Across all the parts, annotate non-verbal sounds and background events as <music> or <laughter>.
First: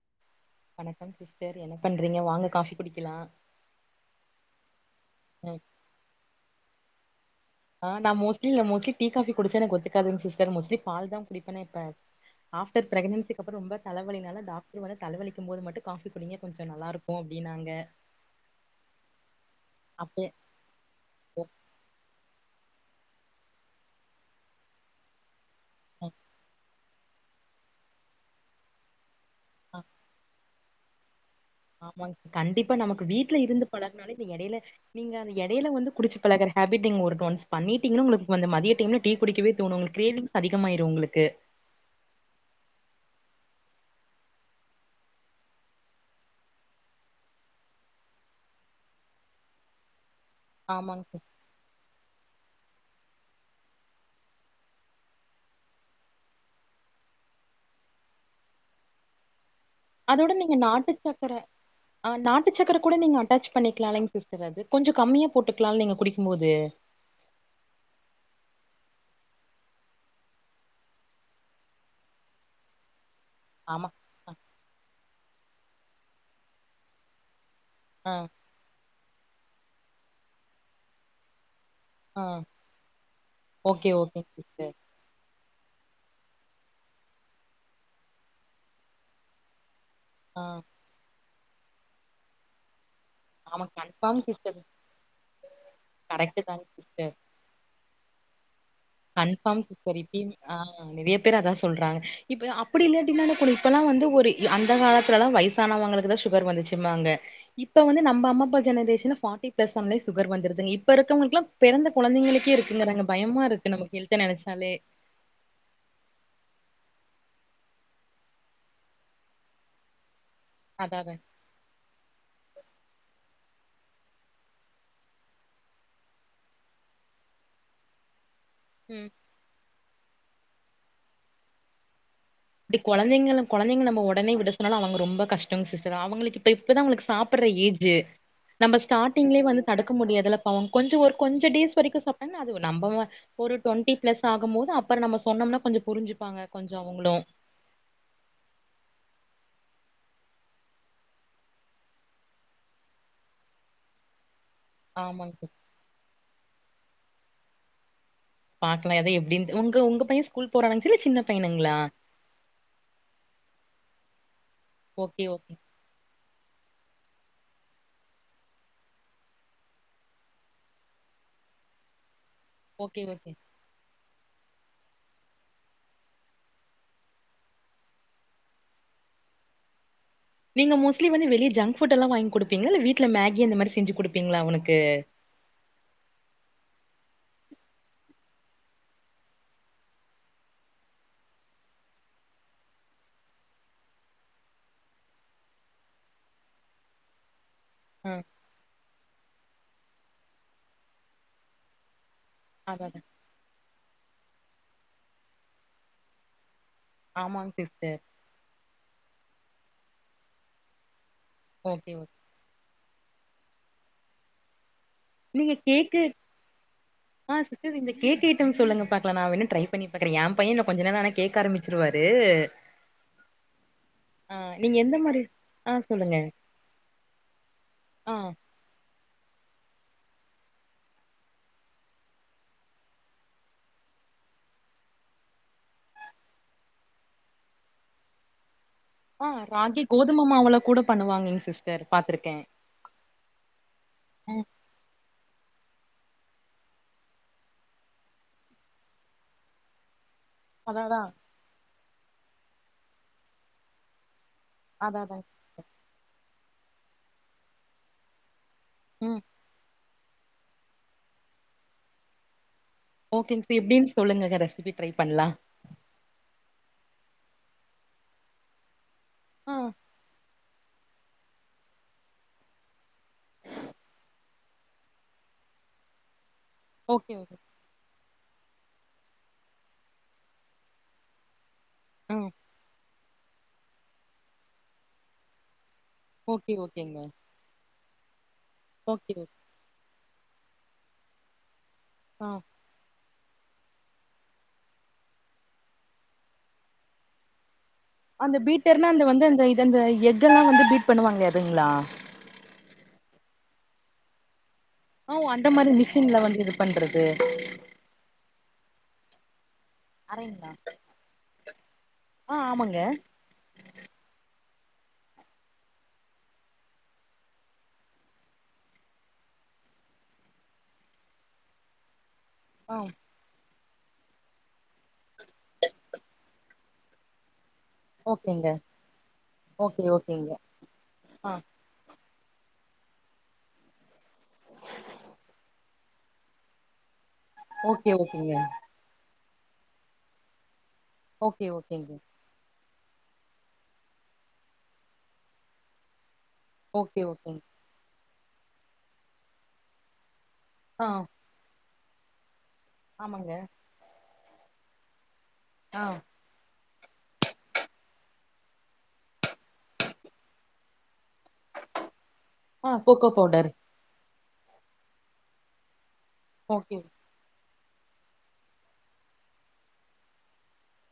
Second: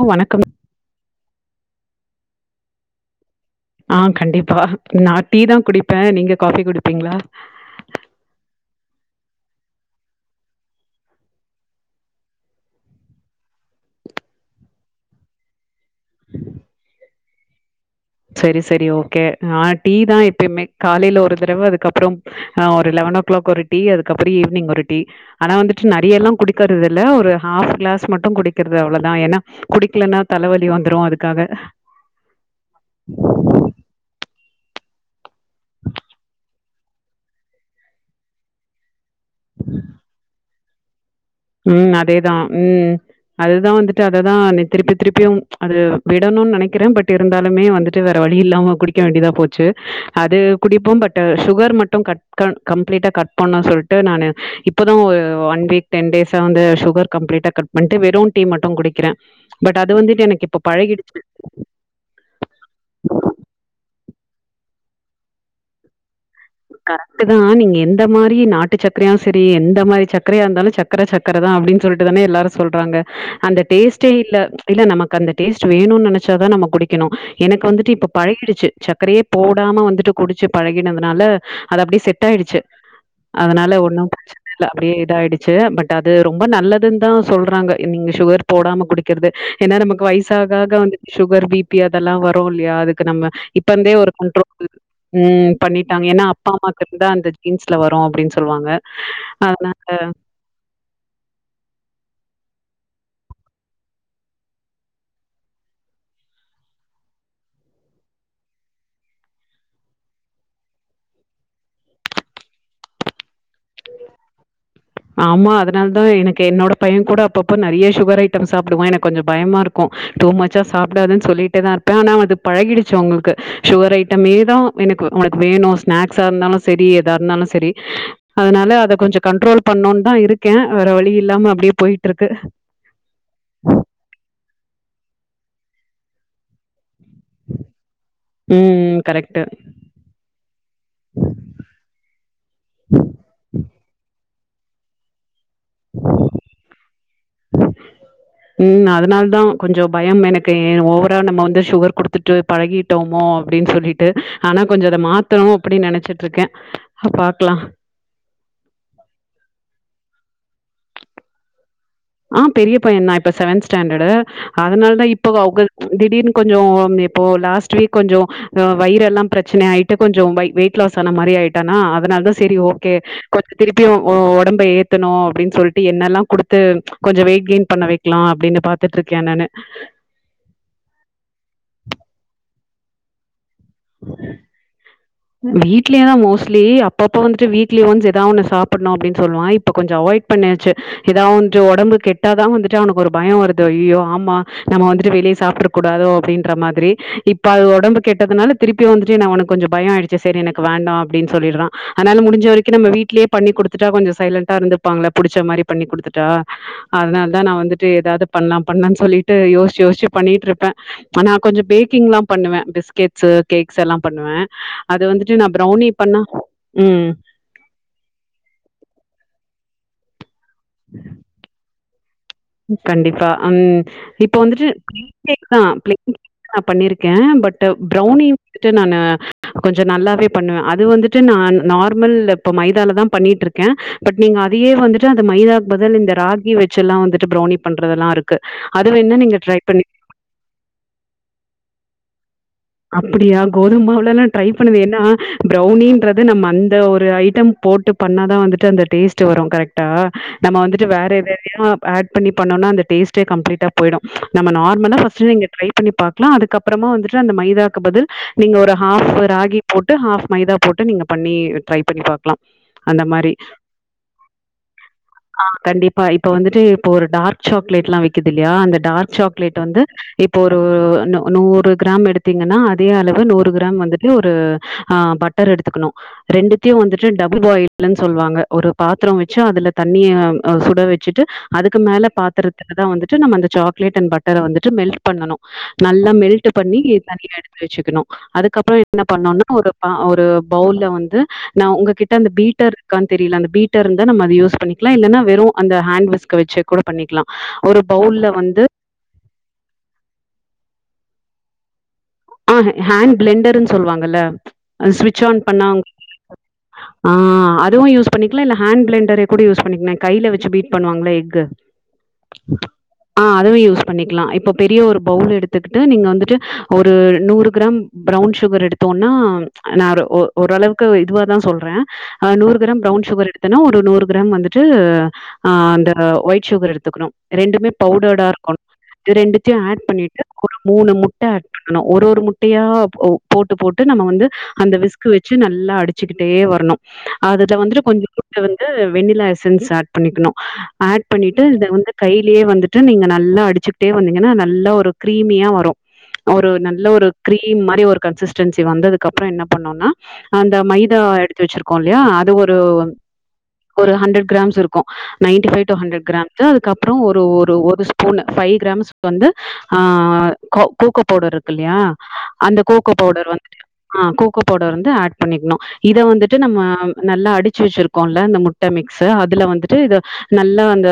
ஆ வணக் வணக்கம் சிஸ்டர் எனக் பண்றீங்க வாங்க காஃபி குடிக்கலா ஆ கண்டிப்பா நான் டீ தா குடிப்பே நீங்க காஃபி குடிப் அப்டிங்ளா ஆ நா மோஸ்ட்லி நா மோஸ்ட்லி டீ காஃபி குடிச்சா எனக்கு ஒத்துக்காதுங் சிஸ்டர் மோஸ்ட்லி பால் தான் குடிப்பனே இப்ப ஆஃப்டர் பிரெக்னன்சிக்கு கப்புரோ ரொம்ப தலவலினால டாக்ரு வந்து தலைவலக்கும் போது மட்டும். காஃபி குடிங்க கொஞ்ஞ நல்லாருக்கு போ அப்டினாங்க சரி சரி ஓகே நா டீ தான் அப்ப எப்பயுமே காலையில ஒரு தடவை அதுக்கப்புறோ ஆ ஒரு லெவனோ கிளாக் ஒரு டீ அதுக்கப்பறம் ஈவினிங் ஒரு டீ ஆனா வந்துட்டு நிறையெல்லா குடிக்க இதுல ஒரு ஹாஃப் கிளாஸ் மட்டும் குடிக்கிறது அவ்ளோ தா என்னா குடிக்கலன்னா தலவலி <unintelligible> வந்துரு அது ஆமாங் கண்டிப்பா நமக்கு வீட் வீட்ல இருந்து பழகுனாலே நீங்க இடையில நீங்க அத எடையில வந்து குடிச்சு பழகுற ஹேபிட்டிங் ஒருக்க ஒன்ஸ் பண்ணிட்டீங்ன உங்களுக்கு வந்து மதிய டைம்ல டீ குடிக்கவே தோணும் உங்களுக்கு கிரேவிங்ஸ் அதிக இதம்மாயிரு உங்ளுக்கு ம் அதேதா உம் அதுதா வந்துட்டு அததா நீ திருப்பி திருப்பியு ம்ச் அது விடணுன்னு நெனைக்கிறே பட்டு இருந்தாலுமே வந்துட்டு வேற வழி இல்லாம குடிக்க வேண்டியதா போச்சு அது குடிப்போ ஆமாங்க பட்டு சுகர் மட்டும் கட் க்கான் கம்ப்ளீட்டா கட் பண்ண சொல்டு நானு இப்போதா ஒ ஒன் வீக் டென்டேச வந்து சுகர் கம்ப்ளீட்டா கட் பண்ணிட்டு வெறும் டீ மட்டு குடிக்கிறே பட் அது வந்துட்டு அதோட எனக்கு நீங்க இப்ப நாட்டு பழகிடுச்சு சக்கர ஆ நாட்டு சக்கர கூட நீங்க அட்டாச் பண்ணிக்கிலாலைங் <unintelligible> கொஞ்ச கம்மியா போட்டுக்கலாலைங்க குடிக் கரெக்ட்டு தா நீங்க எந்த மாரி நாட்டு சக்கரையு ஸ் செரி எந்த மாரி சக்கரையா இருந்தாலு சக்கர சக்கர தா அப்டின்னு சொல்லிட்டு தான எல்லாரு சொல்றாங்க அந்த ஆமா டேஸ்ட்டே இல்ல ம்ச் இல்ல நமக்கு அந்தட் டேஸ்ட் வேணும்னு நெனச்சாதா நம்ம குடிக்கணு எனக்கு வந்துட்டு இப்ப ஆ பழகிடுச்சு சக்கரையேப் போடாம வந்துட்டு குடிச்சு பழகினங்கனால அது அப்டியே ஆ செட் ஆயிடுச்சு அதனால ஓகே ஒன்னு ஓகேங் பிரச்சன இல்ல சிஸ்டர் அப்டியே இதாயிடுச் ச்சே பட்டு அது ரொம்ப நல்லதுன்னு தான் சொல்றாங்க நீங்க சுகர் போடாம குடிக்கிறது ஏன்னா நமக் க்கு ஆ வைசாக ஆக வந் <unintelligible> சுகர் பிபி அதெல்லா வரும் இல்லையா அதுக் க்கு நம்ம ஆமா இப்பந்தே ஒரு கன்ஃபார்ம் சிஸ்டர் கண்ட்ரோல் ம் பண்ணிட்டாங்க ஏன்னா கரெக்ட்டு அப் அப்ப தாங் அம்மாக்கு இருந்தா சிஸ்டர் அந்த ஜீன்ஸ்ல வரும் அப்டின்னு சொல்லுவாங்க கன்ஃபார்ம் அதனா சிஸ்டர் <unintelligible> அ, நெறைய பேர் அதா சொல்றாங்க இப்ப அப்டி இல்லாட்டினாலு கூட இப்பெல்லா வந்து ஒரு அந்த காலத்துல எல்லா வயசானவங்களுக்கு தான் சுகர் வந்துச்சுப்பாங்கப்ப வந்து நம்ம அம்மாப்பா ஜெனரேஷன் ஃபார்டி பிளஸ் ஆனாலே சுகர் வந்துருதுங்க இப்ப இருக்கவங்களுக்குல்லா பிறந்த கொழந்தைங்களுக்கே இல்லறங்க பயமா இருக்கு. நமக் ஹெல்த்த நெனைச்சாலே ஆமா அதனால தான் எனக்கு என்னோட பையன் கூட அப்பப்போ நெறைய சுகர் ஐட்டம் சாப்பிடுவா எனக்கு கொஞ்சோ பயமாருக்கு டூ மச்சா அதா அதா சாப்பிடாதுன்னு சொல்லிட்டேதா இருப்பே ஆனா வது பழகிடுச் சு, உங்களுக்கு சுகர் ஐட்டமே தா எனக்கு உனக்கு வேணு ஸ்நாக்ஸா இருந்தாலு செரி எதா இருந்தாலு செரி அதனால அத ம் கொஞ்சோ கண்ட்ரோல் பண்ணோன்னு தா இருக்கே வேற வழி இல்லாம அப்டியே போயிட்ருக்கு இப்டி கொழந்தைங்கள கொழந்தைங்க நம்ம ஒடனே விட சொன்னாலு அவங்க ரொம்ப கஷ்டோங் சிஸ்டர் அவங்களுக்கு இப்ப இப்பதா அவங்களுக்ஸ் சாப்ட்ற ஏஜ் நம்ம ம் கரெக்ட்டு ஸ்டாடிங்கள வந்து தடுக்க முடியாதுல பவோ கொஞ்ச ஒர் கொஞ்ச டேஸ் வரைக்கும் சாப்பிட்டானா அது நம்பம ஒரு டுவெண்டி பிளஸ் ஆகும்போது அப்புற நம்ம சொன்னோம்னா கொஞ்சோ புரிஞ்சுப்பாங்க கொஞ்ச அவங்களு ம் அதனால தான் கொஞ்சோ பயம் எனக்கு ஓவரால் நம்ம வந்து சுகர் குடுத்துட்டு பழகிட்டோமோ அப்டின்னு சொல்லிட்டு ஆனா கொஞ்சோ அத ஆமாங்க மாத்தணு சிஸ் அப்டின்னு நெனைச்சிட்ருக்கே. ஹ பாக்லா. பாக்கலா எது எப்டி உங்க உங்கப் பைய ஸ்கூல் போறானாங் இல்ல சின்ன பையனுங்களா ஆஹ் பெரிய பையன்னா இப்ப செவன்த் ஸ்டாண்டார்டு அதனால தான் ஓகே இப்ப ஓகே அவங்க திடீர்னு கொஞ்சோ அப் இப்போ லாஸ்ட் வீக் கொஞ்ஜோ ஆஹ் வயிரெல்லா பிரச்சன ஆயிட்டு கொஞ்ஜோ வெயிட் லாஸ் ஆன மாதிரி ஆயிட்டான அதனால தா சரி ஓக்கே ஓகே ஓகே கொஞ்ஜோ திருப்பியு ஓ ஒடம்ப ஏத்தணு அப்படின்னு சொல்லிட்டு என்னெல்லா குடுத்து கொஞ்சம் வெயிட் கெயின் பண்ண வைக்கலா அப்படின்னு பாத்துட்ருக்கே நானு நீங்க மோஸ்லி வந்துளிய ஜங்க் ஃபுட்ல்லா வாங்கி கொடுப்பீங்களா இல்ல வீட்டுல மேகி இந்த மாரி செஞ்சு குடுப்பீங்களா அவனுக்கு வீட்லேயே தா மோஸ்ட்லி அப் அப்பப்போ வந்துட்டு வீக்லி ஒன்ஸ் எதா ஒன்னு சாப்பட்ணு அப்படின்னு சொல்லுவா இப்ப கொஞ்ச அவாய்ட் பண்ணியாச்சு ஏதா வஞ்சு ஒடம்பு கெட்டாதா வந்துட்டு அவனுக்கு ஒரு பயம் வருது அய்யயோ ஆமா நம்ம வந்துட்டு வெளிய சாப்றக்கூடாதோ அப்படின்ற மாதிரி இப் இப்ப அது உடம்பு ஆ கெட்டதுனால திருப்பியு வந்துட்டு நா அவனக்கு கொஞ்சோ பய ஆய்டுச்சு சரி எனக்கு வேண்டா அப்டின்னு சொல்லிறா அதனால முடி்ஞ்ச வரைக்கு அதா நம்ம அதா வீ்ட்லயே பண்ணி குடுத்து தந்துட்டா கொஞ்ச சைலண்டா இருந்துப்பாங்கள்ல புடிச்ச மாறி பண்ணி குடுத்துட்டா அதனாலதா ஆமாங்க நா வந்துட்டு சிஸ்டர் ஏதாவது பண்ணலா பண்ணலானு சொல்லிட் ட்டு யோசிச்சு யோசிச்சு பண்ணிட்ருப்பே ஆ நா கொஞ்ச ஓகே ஓகே பேக்கிங்லா பண்ணுவே பிஸ்க் கேக்ஸு கேக்ஸ் எல்லா பண்ணுவே அது வந்துட்டு நா நீங்க ப்ரௌனி கேக்கு பண்ணா ம் ஆஹ் சரி கேக் ஐட்ட சொல்லுங்க பாக்கலா நா வேணு ட்ரை பண்ண பாக்றியா பய இன்னு கொஞ்ச நாள்ளானா கேக்க ஆரம்பிச் ச்சிருவாரு கண்டிப்பா அம் ஆ இப்ப வந்துட்டு நீங்க எந்த மாரி கேக்குதா ஆ சொல்லுங்க நா பண்ணிருக்கே பட் ஆ பௌரனி வந்துட்டு நானு கொஞ்ச நல்லாவே பண்ணுவே அது வந்துட்டு நா நார்மல் இப்ப மைதாலதா பண்ணிட்ருக்கே பட் நீங்க அதையே வந்துட்டு அந்த மைதாக்கு பதில் இந்த ராகி வெச்செல்லா வந்துட்டு ச்சு ப்ரௌனி பண்றதெல்லா இருக்கு அது வேணா நீங்க ஆஹ் ட்ரை பண்ணி ராகி கோதும மாவுள கூட பண்ணுவாங்க எங் சிஸ்டர் பாத்திருக்கே அப்படியா கோதும மாவுலல்லா ட்ரை ம் பண்ணுவே ஏன்னா ப்ரௌனி பண்றது நம்ம அந்த ஒரு ஐட்டம் போட்டு பண்ணாதா வந்துட்டு அந்த டேஸ்ட் வரு கரெக்ட்டா நம்ம அதா வந்துட்டு அதா வேற எதெதயோ ஆட் பண்ணி பண்ணோனா அந்த டேஸ்டே கம்ப்ளீட்ட போய்டு நம்ம நார்மலா அதா அதா ஃபர்ஸ்ட் நீங்க ட்ரை பண்ணி பா லாம் அதுக்கப்புறமா வந்துட்டு அந்த மை <unintelligible> க்கு பதில் நீங்க ஒரு ஹாஃப் ம் ராகி போட் டு ஹாஃப் மைதா போட்டு நீங்க பண்ணி ட்ரை பண்ணி பாக்கலாம் அந்த மாறி ஓகேங்க சிஸ் எப்டின்னு சொல்லுங்க ரெசிபி ட்ரை பண்லா ஆஹ் கண்டிப்பா இப்ப வந்துட்டு இப்ப ஒரு டார்க் சாக்லேட்லா விக்கிது இல்லையா அந்த டார்க் ஆ சாக்லேட் வந்து இப் ப ஒரு நு நூறு கிராம் எடுத் தீங்கன்னா அதே அளவு நூறு கிராம் வந்துட்டு ஒரு ஆ பட்டர் எடுத்துக்குணு ரெண்டுத்தியு வந்துட்டு ஓகே ஓகே டபுள் பாய்ல்னு சொல்வாங்க ஒரு பாத்ரொ வெச்சி அதுல தண்ணிய அ சுட வெச்சிட்டு அதுக்கு மேல ஆ பாத்துரத்துல தா வந்துட்டு நம்ம அந்த சாக்லேட் அண்ட் பட்டர வந்துட்டு மெல்ட் பண்ணனு நல்லா மெல்ட்ட ஓகே பண்ணி ஓகேங்க தனியா எடுத்து வெச்சிக்கணு அது கப்றோ என்ன ஓகே ஓகே பண்ணுனா ஒரு ப ஒரு பௌல்ல வந்து நா உங்கக் கிட்ட ஆ அந்த பீட்டர் இருக்கான் தெரில அந்த பீட்டர் இருந்தா நம்ம அது யூஸ் பண்ணிக்லா இல்லன்னா வெறு அந்த ஹேண்ட் விஸ்க்க வெச்சிக் கூட பண்ணிக்லா அந்த பீட்டர்னா அந்த வந்து அந்த இது அந்த எக்கல்லா வந்து பீட் பண்ணுவாங்ளே அதுங்ளா ஆ ஹேண்ட் ப்ளெண்டர்னு சொல்லுவாங்கல்ல ஆ ஓ சுவிட்ச் ஆன் அந்த பண்ணா மாரி அவுங் மிஷின்ல வந்து இது பண்றது ஆ அதுவு யூஸ் பண்ணிக்லா இல்ல ஹேண்ட் ப்ளெண் வேர எப்புடி யூஸ் அன்னிக்கி நா கையில வெச்சு அரைங்களா பீட் பண்ணுவாங்களா எக்கு ஆ ஆமாங்க ஆ அதுவு யூஸ் பண்ணிக்கலா இப்ப பெரிய ஒரு பவுல் எடுத்துக்கிட்டு நீங்க வந்துட்டு ஒரு ஒரு நூறு கிராம் பரவுன் சுகர் எடுத்தோனா நா ஒரு ஒ ஓரளவுக்கு இதுவா தா சொல்றே ஆ நூறு கிராம் பவுன் சுகர் எடு எடுக்கனு ஒரு நூறு கிராம் வந்துட்டு ஆஹ அந்த ஒயிட் சுகர் எடுத்துக்கணும் ரெண்டுமே பவுடர்டா ஓகேங்க இருக்கணு இத ரெண்டுத்தையு ஆட் ஓகே பண்ணிட்டு ஓகேங்க ஒரு மூணு முட்ட ஆ அட் ஆனா ஒரு ஒரு முட்டையா போட்டு போட்டு நம்ம வந்து அந்த விஸ்கு வெச்சு நல்லா அடிச் அடிச்சுக்கிட்டே வரணு அதுல வந்துட்டு ஓகே ஓகேங்க கொஞ்சோண்டு வந்து வெண்ணிலா எஸ் சென்ஸ் ஆட் பண்ணிக்கணோ ஆட் பண்ணிட்டு ஓகே இத வந்து ஓகேங்க கையிலேயே வந்துட் நீங்க நல்லா அடிச்சுக்கிட்டே வந்தீங்கன்னா நல்லா ஒரு கிரீமியா வரோ ஒரு நல்ல ஓகே ஒரு ஓகேங்க கிரீம் மாரி ஒரு கன்சிஸ்டன்சி வந்ததுக்கு அப்புற என்ன பண்ணோனா அந்த ஆ மைதா எடுத்து வச்சிர் குல்லையா அது ஒரு <unintelligible> ஆமாங்க ஒரு ஹண்ட்ரட் கிராம்ஸ் இருக்கு நைடிஃவை டு ஆ ஹண்ட்ரட் கிராம்ஸ் அதுக் அப் அப்புறோ ஒரு ஒரு ஒரு ஸ்பூன் ஃபைவ் கிராம்ஸ்க்கு வந்து ஆ கோ கோக்கோ பவுடர் இருக்கு இல்லையா அந்த கோகோ பவுடர் வந்துட்டு ஆ கோ கோ பவுடர் வந்து ஆட் பண்ணிக்கணு இத வந்துட்டு நம்ம ஓகே நல்லா அடிச் சி வச்சிருக்கோ இல்ல இந்த முட்ட மிக்ஸு அதுல வந்துட்டு இத நல்லா அந்த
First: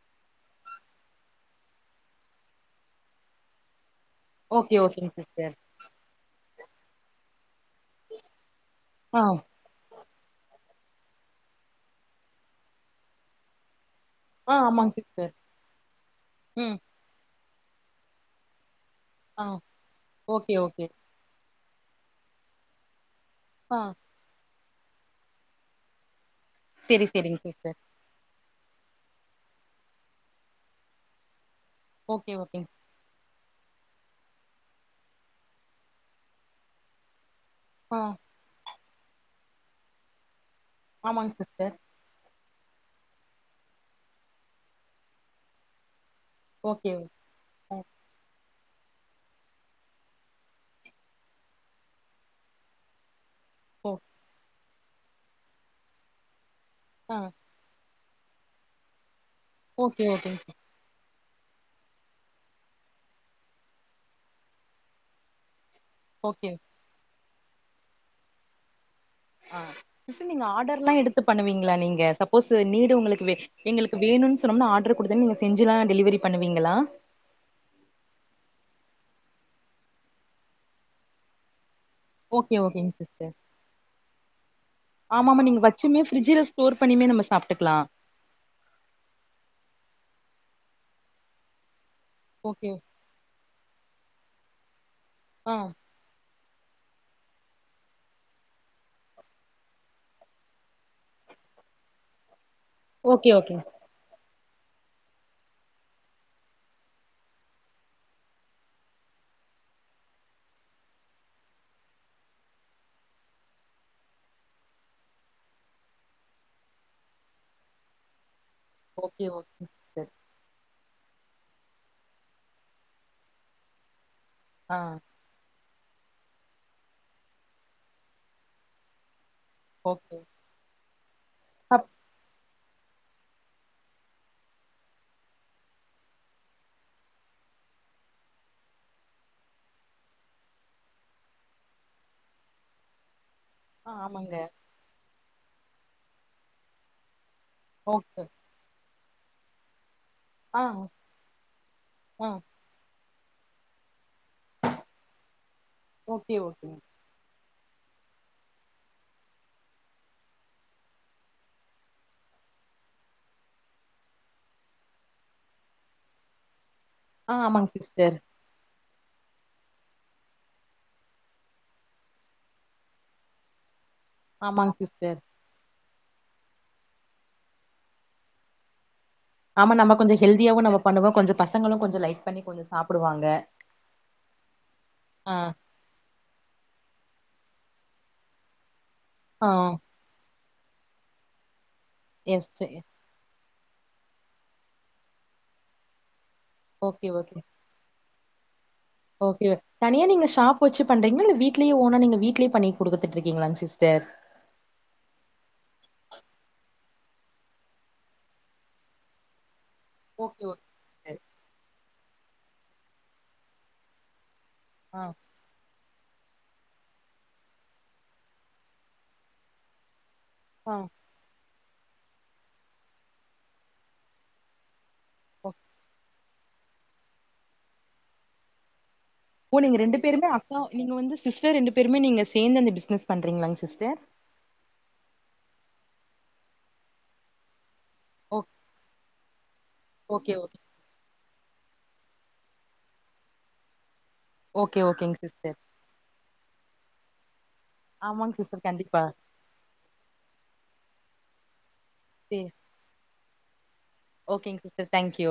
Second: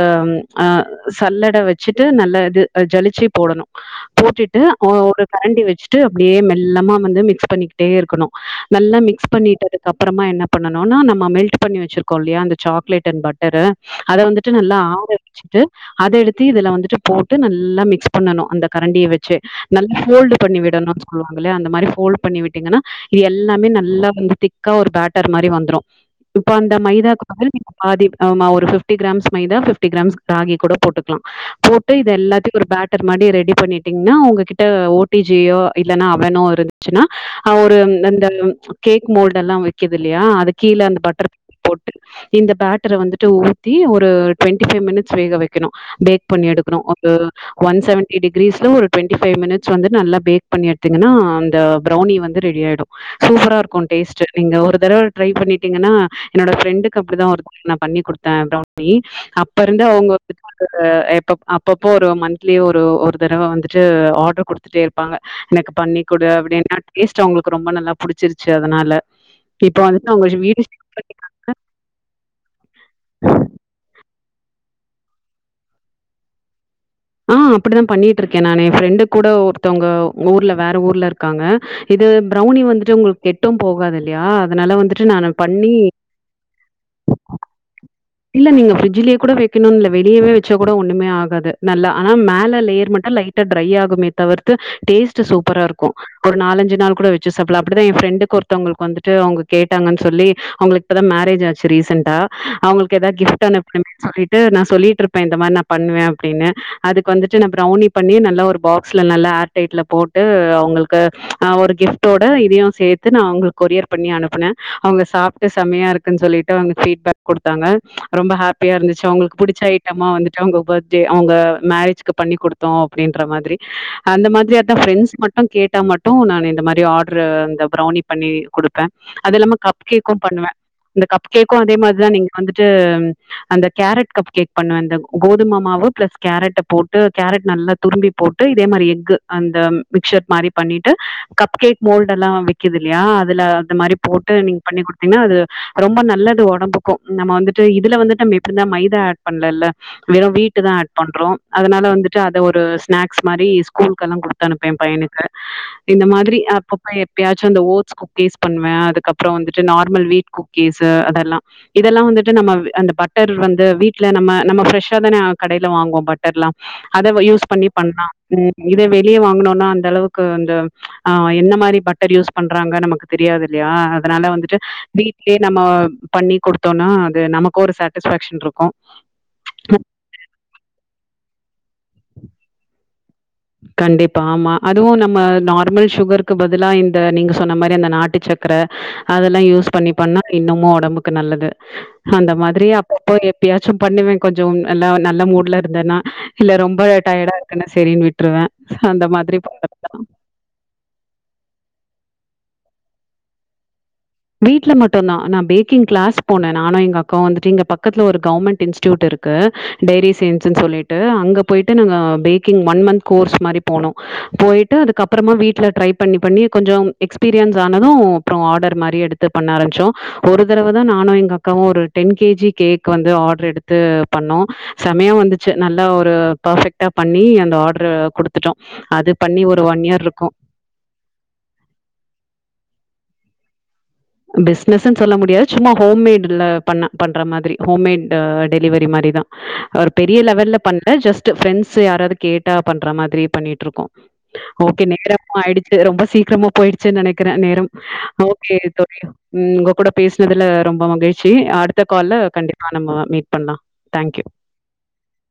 அ சல்லட வச்சிட்டு நல்ல இது ஆ ஜளிச்சி போடணு போட்டிட்டு ஓகே ஒ ஓகேங்க ஒரு சிஸ்டர் கரண்டி வச்ட்டு அப்டியே மெல் லெமா வந்து மிக்ஸ் பண்ணிக் ட்டே இருக்கணு நல்லா ஆ மிக்ஸ் பண்ணிட்டதகப் அப்ரமா என்ன பண்ணனுனா நம்ம மெல்ட் பண்ணி வச்சுருக்கோ இல்லையா அந்த சாக்லேட் அண் பட்டரு அத வந்துட்டு ஆ நல்லா ஆமாங்க ஆற சிஸ்டர் வச்சிட்டு அத எடுத்து இதுல ம் வந்துட்டு போட் டு நல்லா மிக்ஸ் பண்ணணு அந்த கரண்டிய வச்சி ஆ நல்லா மோல்டு ஓகே பண்ணி ஓகே விடணுன் சொல்லுவாங்கள்ள அந்த இந்த மாரி போல் பண்ணி விட்டீங்கன்னா இது எல்லாமே ஆ நல்லா வந்துட்டு க்க ஒரு பேட்டர் மாரி வந்துரு இப்ப அந்த செரி மைதாக்கு செரிங்க பதில் சிஸ்டர் பாதி ஆ மாவ் ஒரு ஃபிப்டி கிராம்ஸ் மைதா ஃபிப்டி கிராம்ஸ் ராகி கூட போட்டுக்கலா போட்டு இது ஓகே எல்லாத்தயு ஒரு ஓகேங்க பேட்டர் மாரி ரெடி பண்ணிட்டீங்கன்னா உங்ககிட் ஆ ஓ டி ஜி யோ இல்லனா அவனோ இருந்துச்சுன்னா ஒரு ஆ அந்த கேக் மோல்டு எல்லா வெக்கிது இல்லையா அதுக் ஆமாங் சிஸ்டர் இந்த பேட்டர வந்துட்டு ஊத்தி ஒரு டொவெண்டி ஃபைவ் மினிட்ஸ் வேக வைக்கணு பேக் பண்ணி எடுக்கனு ஓகே அந்த ஆ ஒன் செவன்டி டிகிரீஸ் இன்னும் ஒரு டொவண்டி ஃபைவ் மினிட்ஸ் வந்து நல்லா பேக் பண்ணி எடுத்தீங்கன்னா அந்த ப்ரௌனி வந்து ரெடி ஆயிடும் சூப்பரா இருக்கு ஓ டேஸ்ட் நீங்க ஒருத் தடவ ட்ரை பண்ணிட்டீங்கன்னா என்னோடப் ஃரெண்டுக்கு அப்டி ஆ தா ஒருத் நா பண்ணி கொடுத் <unintelligible> அப்ப இருந்து ஓகே அவங்க ஓகேங்க சிஸ் <unintelligible> அப்பப்போ ஒரு மந்த்லி ஒரு ஒரு தறவை வந்துட் டு ஆர்டர் குடுத்துட்டே இருப்பாங்க எனக் பண்ணி குடு ஓகே அப்டின்னு அட்லீஸ்ட் அவங்குளுக்கு ரொம்ப நல்லா புடிச்சிருச்சு அதனால ஆ இப்ப வந்துட்டு சிஸ் அவங்க நீங்க வீடு ஆர்டர் ஷிஃப்ட் எல்லாம் பண்ணி எடுத்து பண்ணுவீங்களா நீங்க சப்போஸ் நீடு உங்குளுக் எங்களுக்கு வேணும்னு சொன்னோம்னா ஆட் டர் குடுத்தா நீங்க செஞ்சுலா டெலிவரி பண்ணுவீங்களா ஆ அப்டிதான் பண்ணிட்டு இருக்கேன் நானு என் ஃப்ரெண்டு கூட ஒருத்தவங்க ஊர்ல வேற ஊர்ல இருக்காங்க இது ஓகே ப்ரௌனி ஓகேங்க வந்துட்டு உங்குளுக் சிஸ்டர் கெட்டும் போகாது இல்லையா அதனால வந்துட்டு நான் ஆமாமா நீங்க பண்ணி வச்சுமே ஃப்ரிட்ஜ்ல ஸ்டோர் பண்ணியுமே நம்ம சாப்ட்டுக்கலா இல்ல நீங்க ஃப்ரிட்ஜ்லயே கூட வெக்கணும் வெளியவே வ ச்சா கூட ஒன்னுமே ஆகாது நல்லா ஆனா மேல ஓகே லேயர் மட்டும் லைட்டா ட்ரை ஆகுமே தவிர்த் து டேஸ் ட்டு ஆ சூப்பராருக்கும் ஒ நாலஞ்சு நாள் கூட வெச்சு சாப்லா அப்டிதான் என் ஃப்ரெண்டுக்கு ஒருத்தங்களுக்கு வந்துட்டு அவங்க கேட்டாங்கன்னு சொல்லி அவங்குளுக்கு இப்போதா மேரேஜ் ஆச்சு ரீசெண்டா அவங்குளுக்கு ஏதாவது ஓகே கிஃப்ட் ஓகே அனுப்பணுமே சொல்லிட் ட்டு நா சொல்லிட்ருப்பேன் இந்த மாரி நா பண்ணுவேன் அப்டின்னு அதுக்கு வந்துட்டு நான் ப்ரௌனி பண்ணி நல்லா ஒரு பாக்ஸ்ல நல்லா ஏர் டைட்ல போட்டு அவங்குளுக்கு ஆ ஒரு கிஃப்ட்டோட இதயும் சேத்து நான் அவங்குளுக்கு கொரியர் பண்ணி அனுப்பனே அவங்க சாப்ட்டு செமையா இருக்குன்னு சொல்லிட்டு அவங்க பீட்பேக் கொடுத்தாங்க ரொம்ப ஹ ப்பியா இருந்துச்சு ஓகே அவங்குளுக்கு புடிச்ச ஓகே ஐட்டம்மா சிஸ்டர் வந்துட்டு அவங்க வொ அவங்க மேரேஜ்க்கு பண்ணி குடுத்தோம் அப்டின்ற மாரி அந்த மாதிரி ஆ அதான் ப்ரெண்ட்ஸ் மட்டும் கேட் ட்டா மட்டும் நான் இந்த மாரி ஆர்டரு இந்த ப்ரௌனி பண்ணி குடுப்பேன் அதுல்லாம கப் ஓகே கேக்கும் பண்ணுவேன் இந்த கப் கேக்கும் அதே அப் மாரிதா நீங்க வந்து து அந்த கேரட் கப் கேக் பண்ணுவேன் அந்த கோதுமமாவ் வு ப்ளஸ் கேரட்ட போட்டு கேரட் நல்லா துரும்பி போட்டு இதே மாரி எகஃகு அந்த மிக்சர் மாரி பண்ணிட்டு கப் கேக் மௌல்டுல்லாம் விக்குது இல்லையா துல அந்த ஆ மாரி போட்டு ஆமாங்க நீங்க பண்ணி கொடுத் னா அது ரொம்ப நல்லது ஒடம்புக்கும் நம்ம வந்து இதுல வந்து ஓகே நம்ம எப்டிருந்தா மைதா ஆட் பண்லல்ல வெறும் ஆ <unintelligible> தா ஆட் பண்றோ அதனால வந்துட்டு ஆ அத ஒரு ஸ்நாக் க்ஸ் மாரி ஸ்கூல்கெல்லா குடுத் அனுப்வே எ பைனுக்கு இந்த ஓகே மாதிரி ஓகேங்க அப்பப்ப எப்பயாச் அந்த ஓட்ஸ் குக்கீஸ் பண்ணுவே அதுக்கப்றோ வந்துட்டு நார்மல் வீட் குக்கீஸ்சு அதெல்லா இதெல்லா வந்துட்டு நம்ம அ அந்த பட்டர் வந்து வீட்ல நம்ம நம்ம ப்ரெஷ்ஷா தானே கடைல வாங்குவோ பட்டர்ல்லா அத வ ஆ யூஸ் பண்ணி ஆமாங்க பண்லா சிஸ்டர் உம் இதே வெளியே வாங்னோனா அந்த அளவுக்கு அந்த ஆ என்ன மாரி பட்டர் யூஸ் பண்றாங்க நமக்கு தெரியாது இல்லையா அதனால வந்துட்டு ஆமாங்க சிஸ்டர் வீட்லியே நம்ம பண்ணி கொடுத்தோனா அது நமக்கு ஒரு சாட்டிஸபேக்ஷன் ட்ருக்கோ ஆமா நம்ம கொஞ்சோ ஹெல்தியாவு நம்ம பண்ணுவோ கொஞ்சோ பசங்களு கொஞ்சோ லைக் பண்ணி கொஞ்சோ சாப்புடுவாங்க கண்டிப்பா ஆமா அதுவு நம்ம ஆ நார்மல் சுகருக்கு பதிலா இந்த நீங்க சொன்ன மாரி அந்த நாட்டு சக்கர அதெல்லா ஆ யூஸ் பண்ணி பண்ணா இன்னுமு ஒடம்புக்கு நல்லது அந்த எஸ் மாதிரி சே அப்பப்போ எப் எப்பயாச்சு பண்ணுவே கொஞ்சோ நல்லா நல்ல மூட்ல இருந்தேன்னா இல்ல ரொம்ப ஓகே டயடா ஓகே இருக்குன்ன சரின்னு விட்டு ட்ருவ ஓகே தனியா நீங்க ஷாப் வச்சு பண்றீங்ளா இல்ல வீட்லியே ஓனா நீங்க வீட்லே பண்ணி குடுத்துட்ருக்கீங்களா சிஸ்டர் வீட்ல மட்டுந்தான் நா பேக்கிங் கிளாஸ் போனே நானு எங்க அக்காவு வந்துட்டு இங்க பக்கத்துல ஒரு கவர்ன்மெண்ட் இன்ஸ்டடியூட் இருக்கு டைரி ஓகே சயின்ஸுனு ஓகே சொல்லிட்டு சிஸ்டர் அங்க போய்ட்டு நாங்க பேக்கிங் ஒன் மந்த் கோர்ஸ் மாரி போனோ போய்ட்டு ஆ அதுக்கப்புறமா வீட்ல ட்ரை பண்ணி பண்ணி கொஞ்சோ எக்ஸ்பீரியன்ஸ் ஆனது அப்றோ ஆடர் மாரி எடுத்து பண்ண ஆரம்பிச்சோ ஒரு தடவ ஆ தா நானு எங் அக் காவு ஒரு டென் கேஜி கேக் வந்து ஆட்ரு எடுத்து பண்ணோ சமயா ஓ வந்துச்சு நல்லா ஒரு பர்ஃபெக்ட்டா பண்ணி அந்த ஆட்ரு குடுத்துட்டோ அது பண்ணி ஓ ஒரு நீங்க ரெண்டு இயர் இருக்கும். பேருமே அக்கா நீங்க வந்து சிஸ்டர் ரெண்டு பேருமே நீங்க சேந்து அந்த பிசினஸ் பண்றிங்களாங்க சிஸ்டர் பிஸ்னஸ்ன்னு சொல்ல முடியாது சும்மா ஹோம்மேடுல பண்ண பண்ற மாதிரி ஹோம்மட் ஓ டெலிவரி மாரி தா ஒரு பெரிய ஓகே லெவல்ல ஓகே பண்ல ஜஸ்ட் ஃபிரெண்ட்ஸ் யாராவது கேட்டா பண்ற மாதிரி பண்ணிட்டு இருக்கோ ஓகே ஓகேங் நேரமொ சிஸ்டர் ஆயிடுச்சு ரொம்ப சீக்கிரமா போய்டுச்சு நெனைக்கற நேரம் ஆமாங் ஓகே சிஸ்டர் தோ கண்டிப்பா உம் உங்க கூட பேசுனதுல ரொம்ப மகிச் செய் ஆடுத் கால்ல கண்டிப்பா நம்ம மீட பண்ண ஓகேங்க சிஸ்டர் தங்க்யூ